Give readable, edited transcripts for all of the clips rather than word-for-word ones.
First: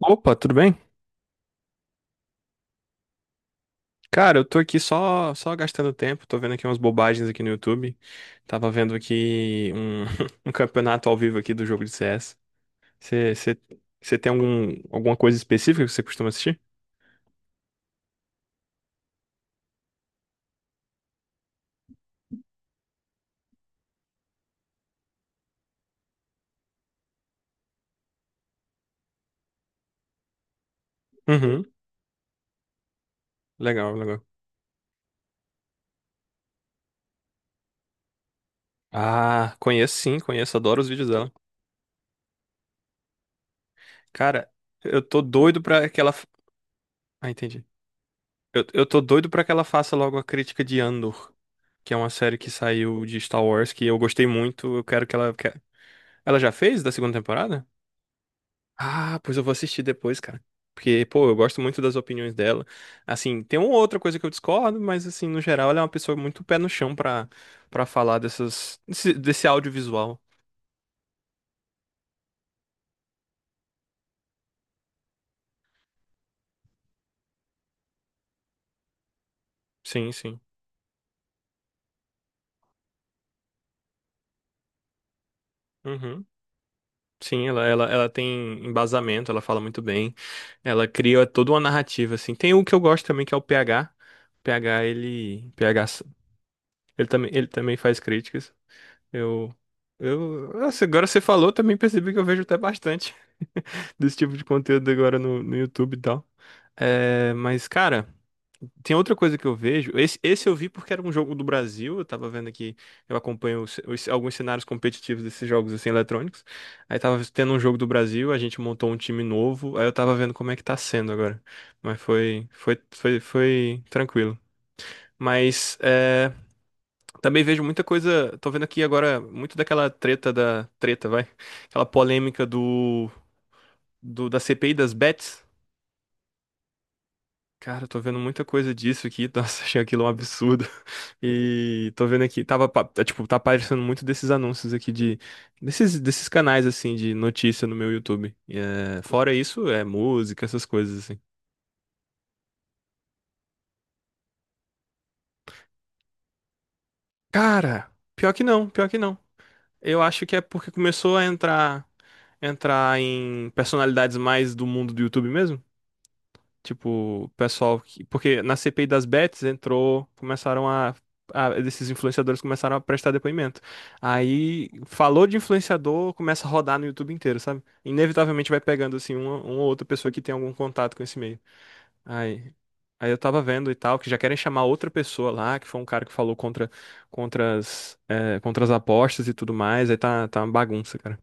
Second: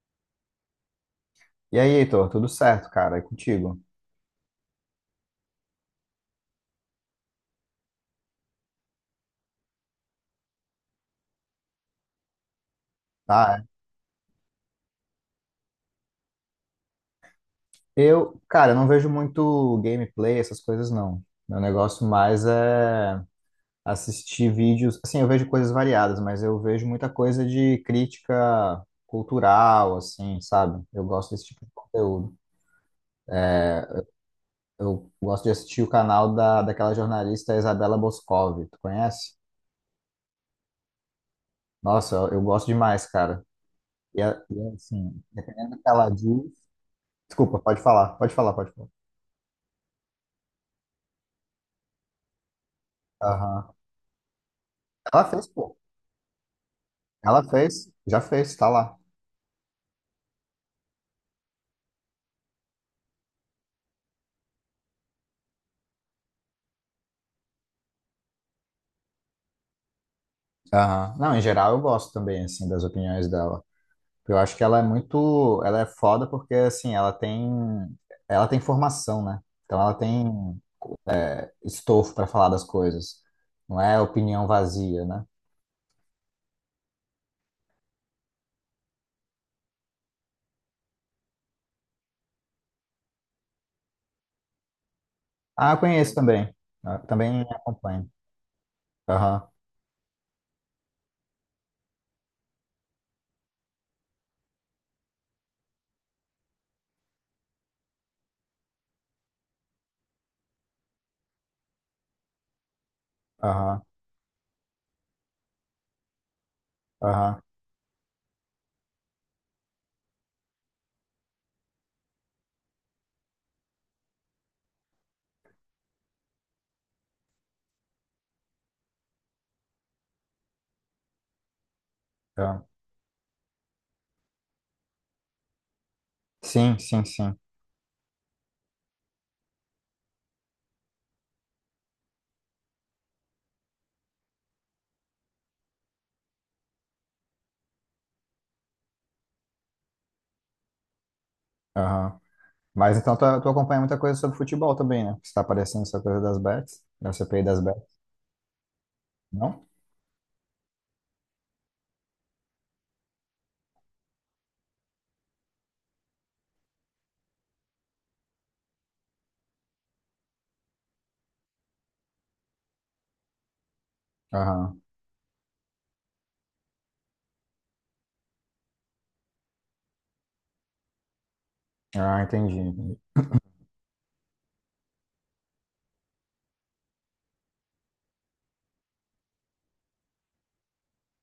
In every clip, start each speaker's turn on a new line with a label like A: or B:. A: Opa, tudo bem?
B: E aí, Heitor, tudo certo, cara? É contigo,
A: Cara, eu tô aqui só gastando tempo, tô vendo aqui umas bobagens aqui no YouTube. Tava vendo aqui um campeonato ao vivo aqui do jogo de CS. Você
B: tá?
A: você tem alguma coisa específica que você costuma assistir?
B: Eu, cara, eu não vejo muito gameplay, essas coisas não. Meu negócio mais é assistir vídeos. Assim, eu vejo coisas variadas, mas eu vejo muita coisa de crítica cultural, assim, sabe? Eu gosto desse tipo
A: Uhum.
B: de conteúdo.
A: Legal, legal.
B: Eu gosto de assistir o canal da, daquela jornalista Isabela Boscov, tu conhece?
A: Ah, conheço sim, conheço, adoro os vídeos dela.
B: Nossa, eu gosto demais, cara. E, é-
A: Cara,
B: e é
A: eu tô
B: assim,
A: doido
B: dependendo do
A: pra
B: que ela
A: aquela.
B: diz.
A: Ah,
B: Desculpa,
A: entendi.
B: pode falar, pode falar,
A: Eu,
B: pode
A: eu
B: falar.
A: tô doido pra que ela faça logo a crítica de Andor, que é uma série que saiu de Star Wars,
B: Aham.
A: que eu gostei muito. Eu quero que
B: Ela
A: ela.
B: fez, pô.
A: Ela já fez da segunda
B: Ela
A: temporada?
B: fez, já fez, tá lá.
A: Ah, pois eu vou assistir depois, cara. Porque, pô, eu gosto muito das opiniões dela. Assim, tem uma outra coisa que eu discordo, mas, assim, no geral, ela é uma pessoa muito pé no chão pra falar desse audiovisual.
B: Aham. Não, em geral eu gosto também, assim, das opiniões dela. Eu acho que ela é muito, ela é foda porque, assim, ela tem formação, né? Então ela
A: Sim,
B: tem
A: sim.
B: estofo para falar das coisas. Não é opinião vazia, né?
A: Uhum. Sim, ela tem embasamento, ela fala muito bem. Ela cria toda uma narrativa, assim. Tem um que eu gosto também, que é o PH. O PH, ele.
B: Ah, eu conheço também. Eu também
A: Ele também faz
B: acompanho.
A: críticas.
B: Aham,
A: Eu. Eu. Nossa, agora você falou, também percebi que eu vejo até bastante desse tipo de conteúdo agora no YouTube e tal. É, mas, cara. Tem outra coisa que eu vejo. Esse eu vi porque era um jogo do Brasil. Eu tava vendo aqui, eu acompanho
B: aham,
A: alguns cenários competitivos desses jogos assim eletrônicos. Aí tava
B: aham,
A: tendo um jogo do Brasil, a gente montou um time novo. Aí eu tava vendo como é que tá sendo agora. Mas foi tranquilo. Mas é, também vejo muita coisa. Tô vendo aqui agora muito daquela treta da treta, vai. Aquela polêmica
B: aham.
A: do, do da CPI das bets.
B: Sim, sim, sim.
A: Cara, eu tô vendo muita coisa disso aqui. Nossa, achei aquilo um absurdo. E tô vendo aqui, tipo, tá aparecendo muito desses anúncios aqui desses canais, assim, de notícia no meu YouTube. E, é, fora isso, é música, essas coisas, assim.
B: Aham. Mas então tu acompanha muita coisa sobre futebol também, né? Porque você tá aparecendo essa coisa das bets, da CPI das
A: Cara,
B: bets,
A: pior que não.
B: não?
A: Eu acho que é porque começou a entrar em personalidades mais do mundo do YouTube mesmo. Tipo, o pessoal que... Porque na CPI das bets entrou, começaram esses influenciadores começaram a prestar depoimento. Aí,
B: Aham.
A: falou de influenciador, começa a rodar no YouTube inteiro, sabe? Inevitavelmente vai pegando, assim, uma ou outra pessoa que tem algum contato com esse meio.
B: Ah, entendi.
A: Aí,
B: Entendi.
A: aí eu tava vendo e tal, que já querem chamar outra pessoa lá, que foi um cara que falou contra as apostas e tudo mais. Aí tá uma bagunça, cara.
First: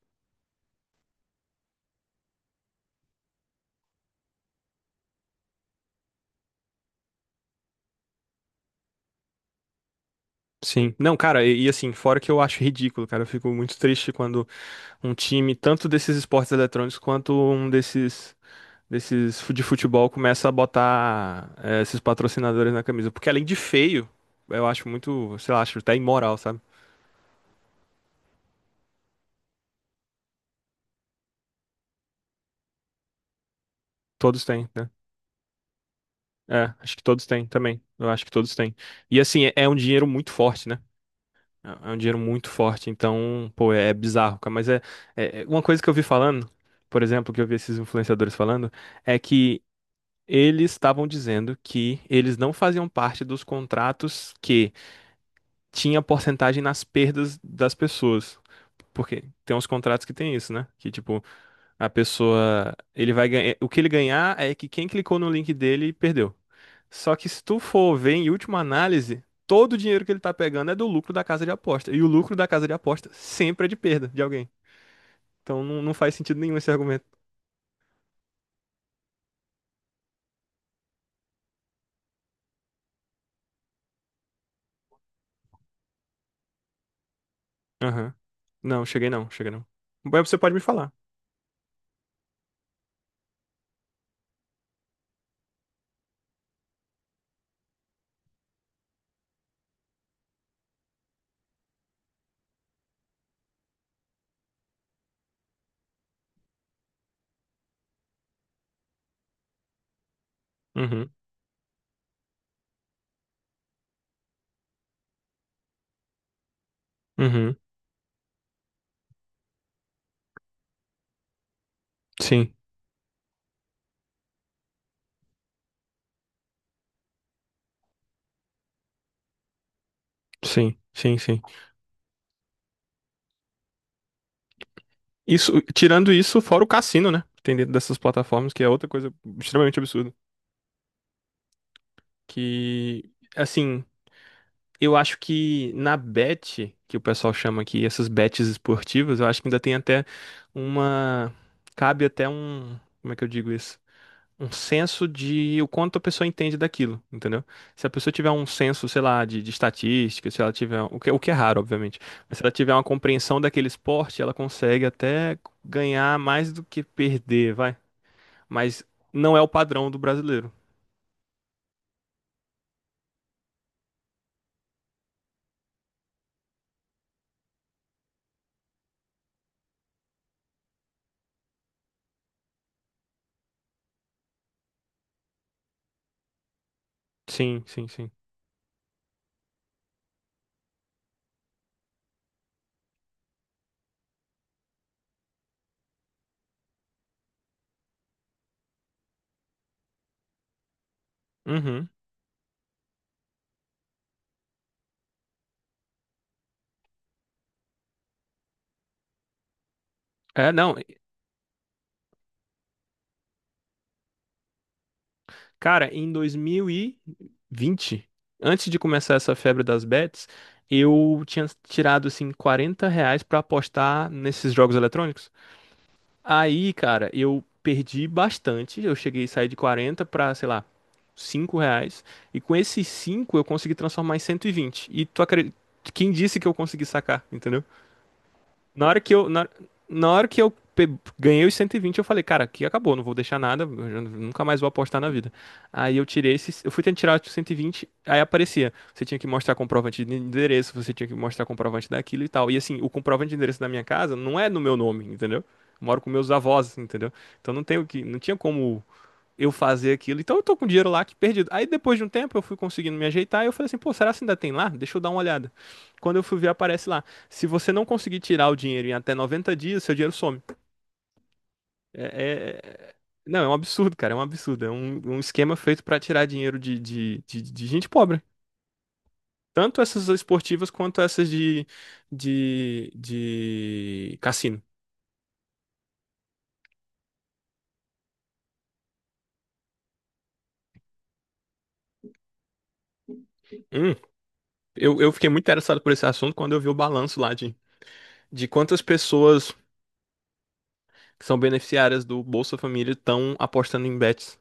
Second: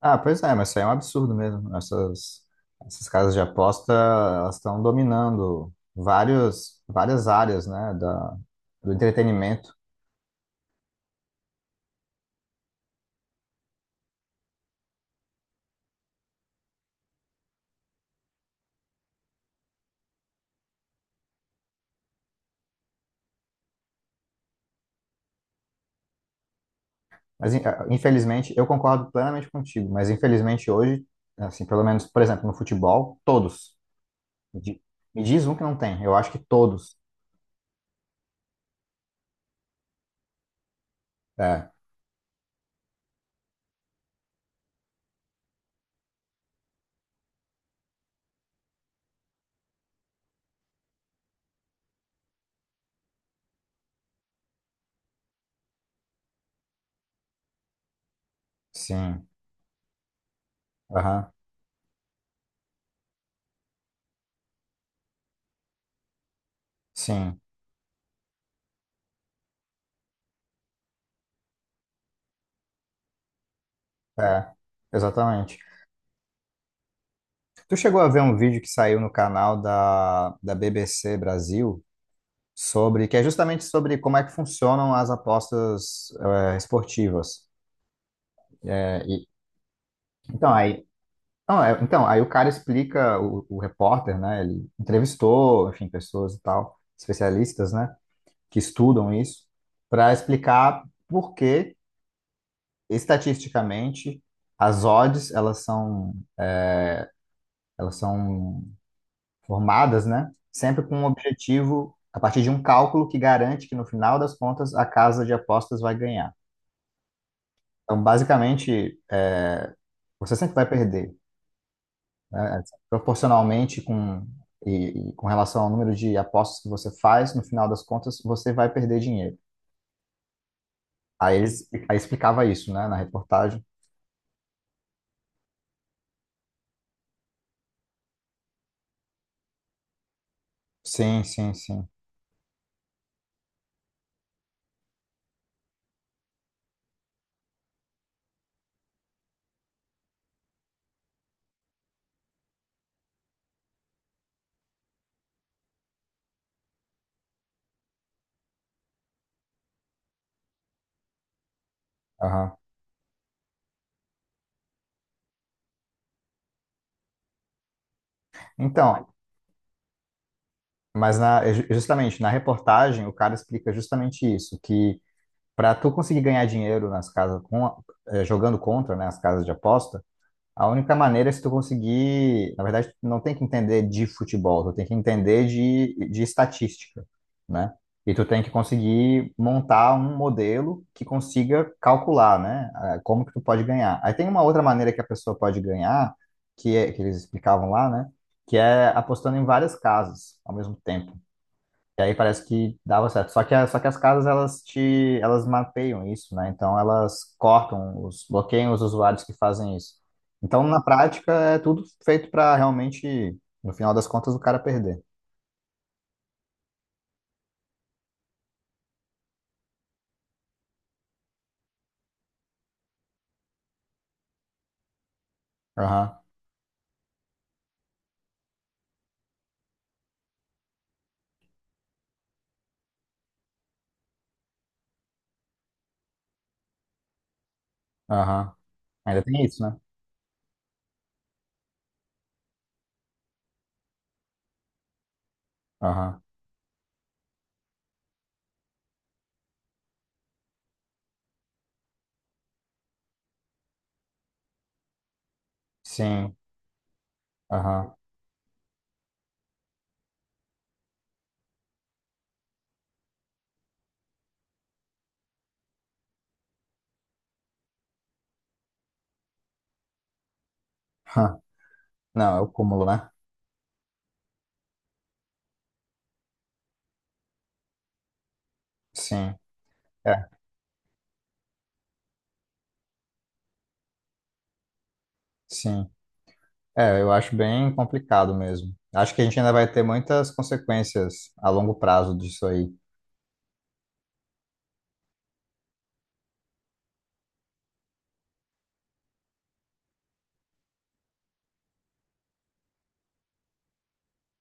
B: Ah, pois é, mas isso aí é um absurdo mesmo. Essas, essas casas de aposta, elas estão dominando vários, várias áreas, né, da, do entretenimento.
A: Sim. Não, cara, assim, fora que eu acho ridículo, cara, eu fico muito triste quando um time, tanto desses esportes eletrônicos quanto desses de futebol, começa a botar esses patrocinadores na camisa. Porque além de feio, eu acho muito, sei lá, acho até imoral, sabe?
B: Mas, infelizmente, eu concordo plenamente contigo, mas infelizmente hoje, assim, pelo menos, por exemplo, no futebol, todos.
A: Todos
B: Me
A: têm,
B: di-
A: né?
B: Me diz um que não tem. Eu acho que
A: É, acho
B: todos.
A: que todos têm também. Eu acho que todos têm. E assim, é um dinheiro muito forte, né?
B: É,
A: É um dinheiro muito forte, então, pô, é bizarro, cara. Mas é, é uma coisa que eu vi falando, por exemplo, que eu vi esses influenciadores falando, é que eles estavam dizendo que eles não faziam parte dos contratos que tinha porcentagem nas perdas das pessoas. Porque
B: sim.
A: tem uns contratos que tem isso, né? Que tipo,
B: Aham,
A: a pessoa, ele vai ganhar, o que ele ganhar é que quem clicou no link dele perdeu. Só que
B: sim.
A: se tu for ver em última análise, todo o dinheiro que ele tá pegando é do lucro da casa de aposta. E o lucro da casa de aposta sempre é de perda de alguém.
B: É, exatamente.
A: Então não faz sentido nenhum esse argumento.
B: Tu chegou a ver um vídeo que saiu no canal da, da BBC Brasil? Sobre que é justamente sobre como é que funcionam as apostas esportivas.
A: Aham. Não,
B: É, e-
A: cheguei não. Mas você
B: então
A: pode me
B: aí,
A: falar.
B: não, é- Então aí o cara explica, o repórter, né? Ele entrevistou, enfim, pessoas e tal, especialistas, né, que estudam isso, para explicar por que estatisticamente as odds elas são formadas, né? Sempre com um
A: Uhum.
B: objetivo a partir de um cálculo que garante que no final das contas a casa de apostas vai ganhar.
A: Uhum.
B: Então, basicamente, é, você sempre vai perder,
A: Sim,
B: né? Proporcionalmente com, e com relação ao número de apostas que você faz, no final das contas, você vai perder dinheiro. Aí
A: sim.
B: eles, aí explicava isso, né, na reportagem.
A: Isso, tirando isso, fora o cassino, né? Que tem dentro dessas plataformas, que é outra coisa extremamente absurda.
B: Sim, sim, sim.
A: Que, assim, eu acho que na bet, que o pessoal chama aqui, essas bets esportivas, eu acho que ainda tem até uma. Cabe até um. Como é que eu digo isso? Um senso de o quanto a pessoa entende daquilo, entendeu? Se a pessoa tiver um senso, sei lá, de estatística, se ela tiver. O que é raro, obviamente. Mas se ela
B: Aham.
A: tiver uma compreensão daquele esporte, ela consegue até ganhar mais do que perder, vai. Mas
B: Então,
A: não é o padrão do brasileiro.
B: justamente na reportagem, o cara explica justamente isso, que para tu conseguir ganhar dinheiro nas casas jogando contra, né, as casas de aposta, a única maneira é se tu conseguir, na verdade, tu não tem que entender de futebol, tu tem que entender de estatística,
A: Sim,
B: né?
A: sim, sim.
B: E tu tem que conseguir montar um modelo que consiga calcular, né? Como que tu pode ganhar. Aí tem uma outra maneira que a pessoa pode ganhar, que é, que eles explicavam lá, né? Que é apostando em várias casas ao mesmo tempo.
A: Uhum.
B: E aí parece que dava certo. Só que as casas, elas mapeiam isso, né? Então elas cortam, os, bloqueiam os usuários que fazem isso.
A: É,
B: Então,
A: não.
B: na prática, é tudo feito para realmente, no final das contas, o cara perder.
A: Cara, em 2020, antes de começar essa febre das bets, eu tinha tirado assim R$ 40 pra apostar nesses jogos eletrônicos.
B: Aham,
A: Aí, cara, eu perdi bastante. Eu cheguei a sair de 40 pra, sei lá, R$ 5. E com esses 5 eu consegui transformar em 120. E tu acredita? Quem disse que eu consegui sacar, entendeu?
B: aham.
A: Na hora que
B: Ainda
A: eu,
B: tem
A: na,
B: isso, né?
A: na hora que ganhei os 120, eu falei, cara, aqui acabou, não vou deixar nada, eu já nunca mais vou apostar na vida. Aí eu
B: Aham.
A: tirei esses, eu fui tentar tirar os 120, aí aparecia, você tinha que mostrar comprovante de endereço, você tinha que mostrar comprovante daquilo e tal. E assim, o comprovante de endereço da minha casa não é no meu nome, entendeu? Eu moro com meus
B: Sim,
A: avós, entendeu? Então não tenho
B: aham.
A: que, não tinha como eu fazer aquilo. Então eu tô com dinheiro lá que perdido. Aí depois de um tempo eu fui conseguindo me ajeitar e eu falei assim, pô, será que ainda tem lá? Deixa eu dar uma olhada. Quando eu fui ver, aparece lá. Se você não conseguir tirar o dinheiro em até 90 dias, seu dinheiro some. É,
B: Não, é o
A: é-
B: cúmulo,
A: é,
B: né?
A: Não, é um absurdo, cara, é um absurdo. É um esquema feito pra tirar dinheiro de gente pobre.
B: Sim,
A: Tanto essas
B: é,
A: esportivas quanto essas de cassino.
B: sim. É, eu acho bem complicado mesmo. Acho que a gente ainda vai ter muitas consequências a longo prazo disso aí.
A: Hum, eu fiquei muito interessado por esse assunto quando eu vi o balanço lá de quantas pessoas que são beneficiárias do Bolsa Família estão apostando em bets.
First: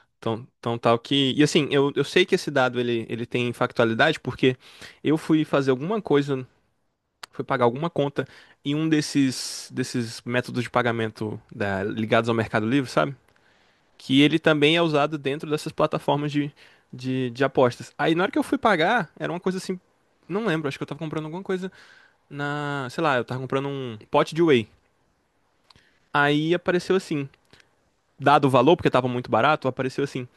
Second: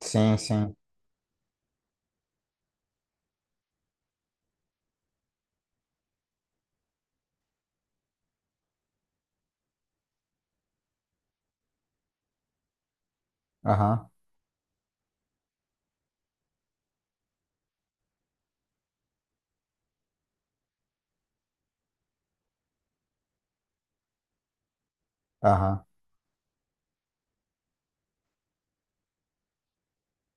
B: Sim,
A: Então,
B: sim.
A: então tal que. E assim, eu sei que esse dado ele tem factualidade, porque eu fui fazer alguma coisa, fui pagar alguma conta em um desses métodos de pagamento ligados ao Mercado Livre, sabe?
B: Aham,
A: Que ele também é usado dentro dessas plataformas de apostas. Aí na hora que eu fui pagar, era uma coisa assim. Não lembro, acho que eu tava comprando alguma coisa na. Sei lá, eu tava comprando um pote de whey.
B: aham,
A: Aí apareceu assim. Dado o valor porque estava muito barato, apareceu assim:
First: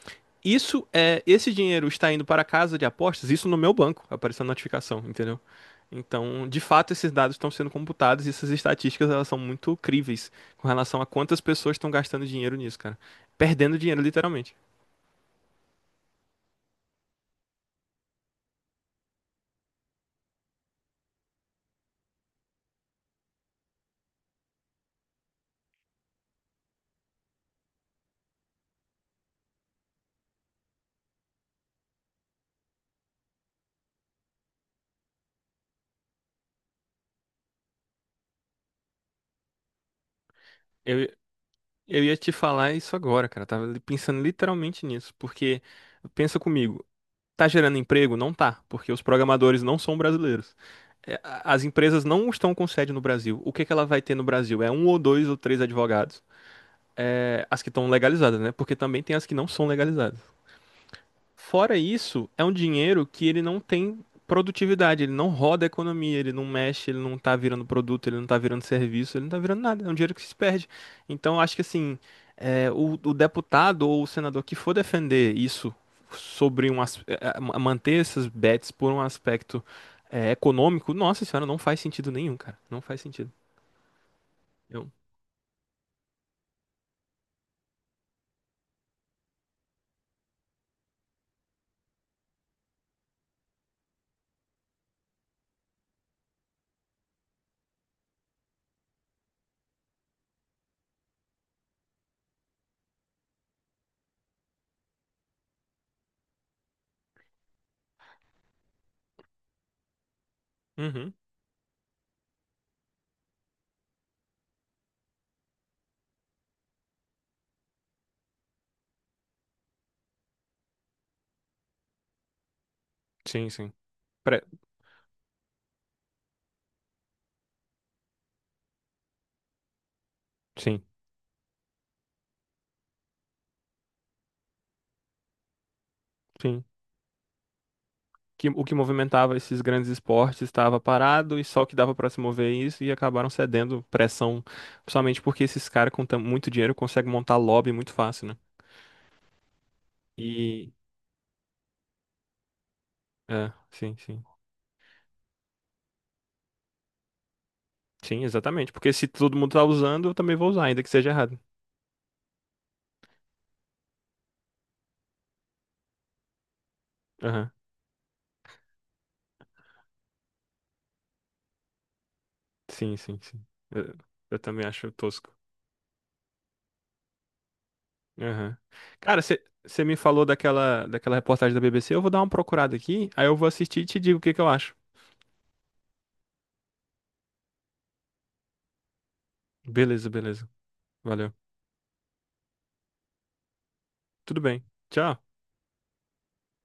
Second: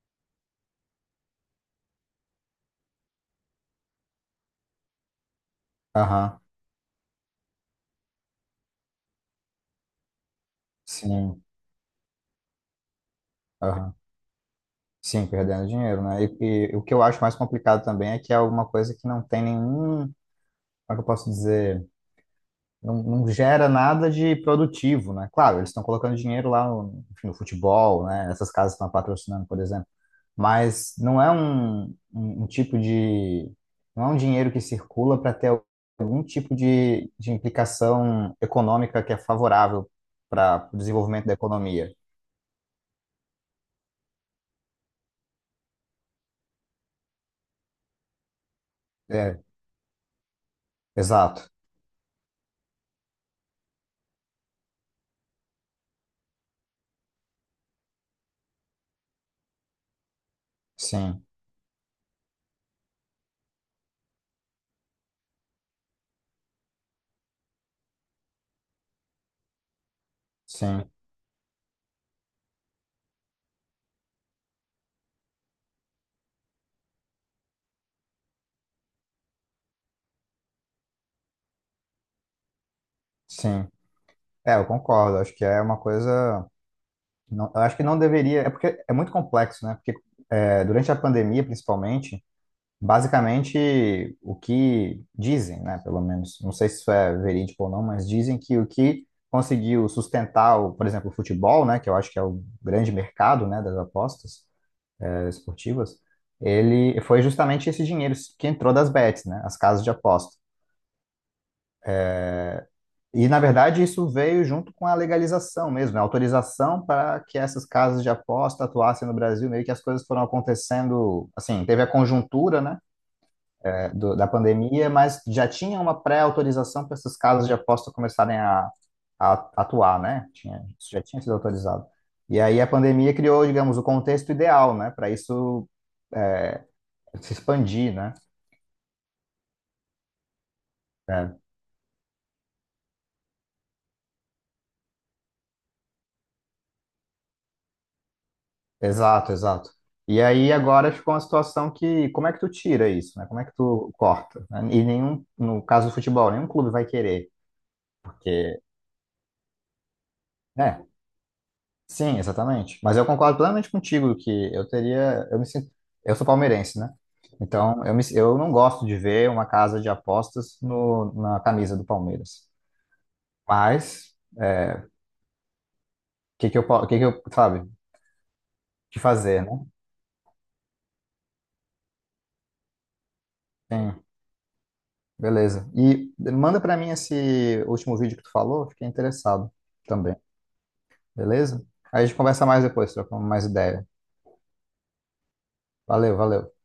A: isso é esse dinheiro está indo para a casa de apostas, isso no meu banco, apareceu a notificação, entendeu?
B: aham.
A: Então, de fato, esses dados estão sendo computados e essas estatísticas elas são muito críveis com relação a quantas
B: Sim,
A: pessoas estão gastando dinheiro nisso, cara. Perdendo
B: aham.
A: dinheiro, literalmente.
B: Sim, perdendo dinheiro, né? E o que eu acho mais complicado também é que é alguma coisa que não tem nenhum, como é que eu posso dizer, não, não gera nada de produtivo, né? Claro, eles estão colocando dinheiro lá no, enfim, no futebol, né? Essas casas estão patrocinando, por exemplo, mas não é um, um, um tipo de, não é um dinheiro que circula para ter algum tipo de implicação econômica que é favorável para o
A: Eu,
B: desenvolvimento da economia.
A: eu ia te falar isso agora, cara. Eu tava pensando literalmente nisso, porque pensa comigo, tá gerando emprego? Não tá, porque os
B: É,
A: programadores não são brasileiros. É,
B: exato.
A: as empresas não estão com sede no Brasil. O que que ela vai ter no Brasil? É um ou dois ou três advogados. É, as que estão legalizadas, né? Porque também tem as que não são legalizadas.
B: Sim,
A: Fora isso, é um dinheiro que ele não tem produtividade, ele não roda a economia, ele não mexe, ele não tá virando produto, ele não tá virando serviço, ele não tá virando nada. É um dinheiro que se perde.
B: sim.
A: Então, eu acho que assim, o deputado ou o senador que for defender isso sobre manter essas bets por um aspecto econômico, nossa senhora, não faz sentido nenhum, cara. Não faz sentido.
B: Sim, é, eu
A: Eu...
B: concordo. Acho que é uma coisa. Eu acho que não deveria. É porque é muito complexo, né? Porque é, durante a pandemia, principalmente, basicamente o que dizem, né? Pelo menos, não sei se isso é verídico ou não, mas dizem que o que conseguiu sustentar, o, por exemplo, o futebol, né? Que eu acho que é o grande mercado, né? Das apostas é, esportivas, ele foi justamente esse dinheiro que entrou das bets, né? As casas de aposta.
A: Uhum.
B: E, na verdade, isso veio junto com a legalização mesmo, né? Autorização para que essas casas de aposta atuassem no Brasil, meio que as coisas foram acontecendo, assim, teve a conjuntura, né,
A: Sim, sim.
B: é, da
A: Pre-
B: pandemia, mas já tinha uma pré-autorização para essas casas de aposta começarem a atuar, né? Tinha,
A: Sim,
B: isso já tinha sido autorizado. E aí a pandemia criou, digamos, o contexto ideal, né, para isso
A: sim.
B: se expandir, né?
A: Que o que movimentava esses grandes esportes estava parado
B: É,
A: e só o que dava para se mover é isso e acabaram cedendo pressão, principalmente porque esses caras com muito dinheiro conseguem montar lobby muito fácil, né?
B: exato, exato. E aí
A: E
B: agora ficou uma situação que como é que tu tira isso, né? Como é que tu
A: sim.
B: corta, né? E nenhum, no caso do futebol, nenhum clube vai querer,
A: Sim,
B: porque,
A: exatamente, porque se todo mundo tá usando, eu também vou usar, ainda
B: né?
A: que seja errado.
B: Sim, exatamente. Mas eu concordo plenamente contigo que eu teria, eu me sinto, eu sou palmeirense, né?
A: Aham.
B: Então eu me, eu não gosto de ver uma casa de apostas no, na camisa do Palmeiras.
A: Sim. Eu,
B: Mas
A: eu também acho tosco.
B: o que que eu, sabe, o
A: Aham.
B: que
A: Cara, você
B: fazer, né?
A: me falou daquela reportagem da BBC, eu vou dar uma procurada aqui, aí eu vou assistir e te
B: Sim,
A: digo o que que eu acho.
B: beleza. E manda pra mim esse último vídeo que tu falou, fiquei interessado
A: Beleza,
B: também.
A: beleza. Valeu.
B: Beleza? Aí a gente conversa mais depois, trocamos mais ideia.
A: Tudo bem. Tchau.
B: Valeu, valeu.